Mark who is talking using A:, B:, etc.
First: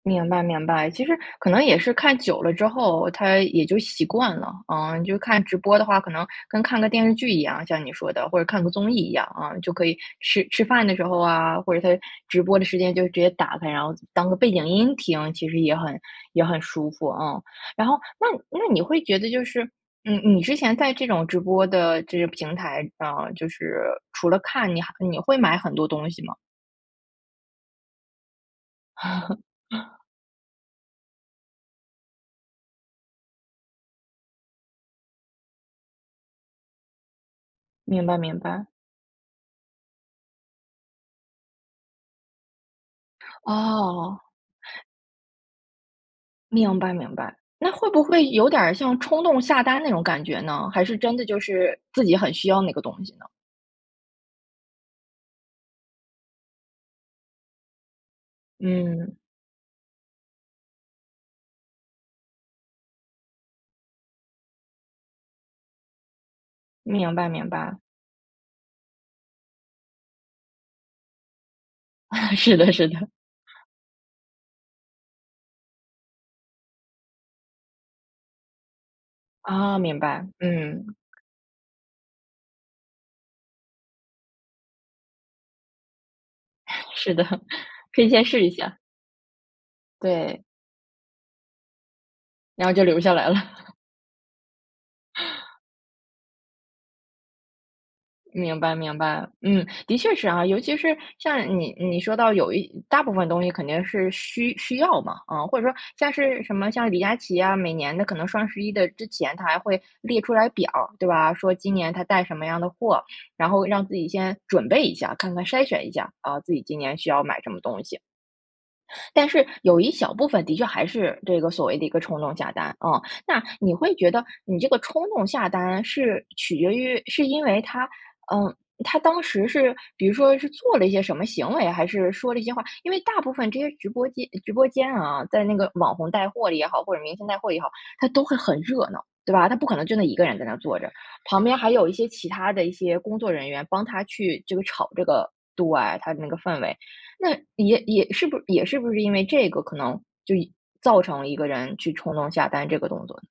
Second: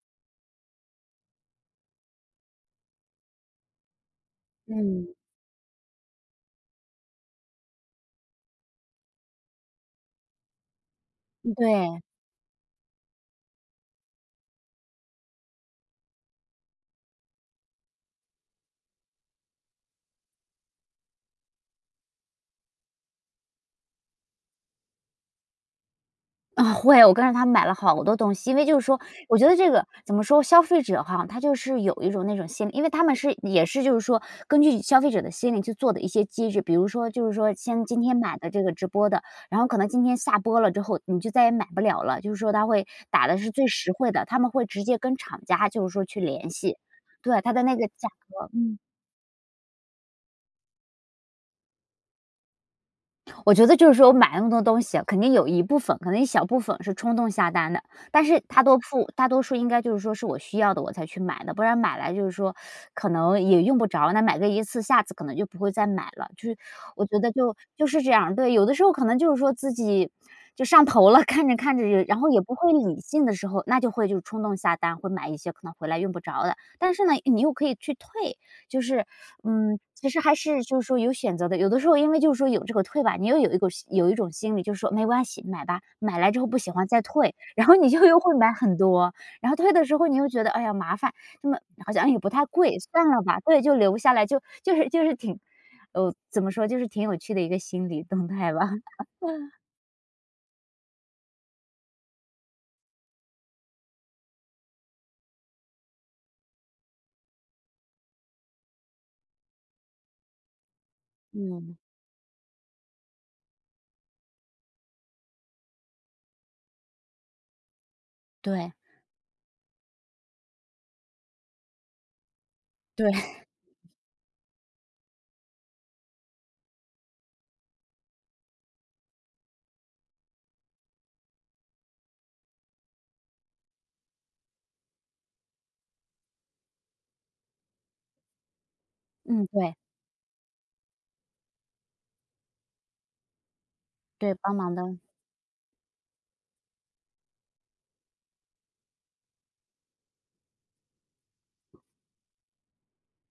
A: 明白明白。其实可能也是看久了之后它也就习惯了。嗯，你
B: 嗯。
A: 就看直播的话，可能跟看个电视剧一样，像你说的，或者看个综艺一样。嗯，就可以吃吃饭的时候啊，或者在
B: 对。
A: 直播的时间就直接打开，然后当个背景音听，其实也很也很舒服，嗯。然后那那你会觉得就是，嗯，你之前在这种直播的这些平台上啊，就是除了看，你还你会买很多东西吗？
B: 嗯，会。我跟着他买了好多东西。因为就是说我觉得这个 怎么说消费者哈，他就是有一种那种心理因为他们是也是就是说，根据消费者的心理去做的一些机制。比如说就是说像今
A: 明
B: 天
A: 白
B: 买
A: 明
B: 的这
A: 白。
B: 个直播的，然后可能今天下播了之后你就再也买不了了。就是说他会打的是最实惠
A: 哦。
B: 的，他们会直接跟厂家就是说去联系。
A: 明白明白，
B: 对，他的
A: 那
B: 那个
A: 会不
B: 价
A: 会
B: 格
A: 有点
B: 嗯。
A: 像冲动下单那种感觉呢？还是真的就是自己很需要那个东西呢？
B: 我觉得就是说买那么多东西，肯定有一部分，可能一小部分是冲动下单的。但是大多数
A: 嗯。
B: 大多数应该就是说是我需要的我才去买的。不然买来就是说，可能也用不着，那买个一次下次可能就不会再买了。就是，我
A: 明
B: 觉
A: 白
B: 得
A: 明
B: 就
A: 白。
B: 就是这样，对。有的时候可能就是说自己，就上头了，看着看着，然后 也不
A: 是的
B: 会
A: 是
B: 理
A: 的。
B: 性的时候，那就会就冲动下单，会买一些可能回来用不着的。但是呢，你又可以去退，就是
A: 哦，
B: 嗯，
A: 明
B: 其实
A: 白，
B: 还是就是
A: 嗯。
B: 说有选择的。有的时候因为就是说有这个退吧，你又有一股有一种心理，就是说“没关系，买吧，买来之后不喜欢 再
A: 是的，
B: 退”，然后你
A: 可
B: 就
A: 以
B: 又
A: 先
B: 会
A: 试一
B: 买很
A: 下。
B: 多，然后退的时候你又
A: 对。
B: 觉得，哎呀，麻烦。这么好像也不太
A: 然后
B: 贵，
A: 就留
B: 算
A: 下
B: 了
A: 来
B: 吧。对，
A: 了。
B: 就留下来，就就是就是挺 呃，怎么说就是挺有趣的一个心理动态
A: 明
B: 吧。
A: 白明白，嗯，的确是啊。尤其是像你你说到有一大部分东西肯定是需需要嘛，嗯。或者说像是什么像李佳琪啊，每年的可能双11之前他还会列出来表儿对吧？说今
B: 嗯。
A: 年他带什么样的货，然后让自己先准备一下，看看筛选一下，啊，自己今年需要买什么东西。
B: 对。
A: 但是有一小部分的确还是这个所谓的一个冲动下单，嗯。
B: 对。
A: 那 你会觉得，你这个冲动下单是取决于是因为他，嗯，他当时是比如说是做了一些什么行为，还是说了一些话因为大部分这些直播间直播间啊，在那个网红带货里也好，或者明星带货也好，他都会很热闹。对
B: 嗯，
A: 吧，他不可
B: 对。
A: 能就那一个人在那坐着，旁边还有一些其他的一些工作人员帮他
B: 对，
A: 去
B: 帮
A: 这个
B: 忙
A: 炒
B: 的。
A: 这个对，他的那个氛围。那也也是不是也是不是因为这个可能，就造成了一个人去冲动下单这个动作。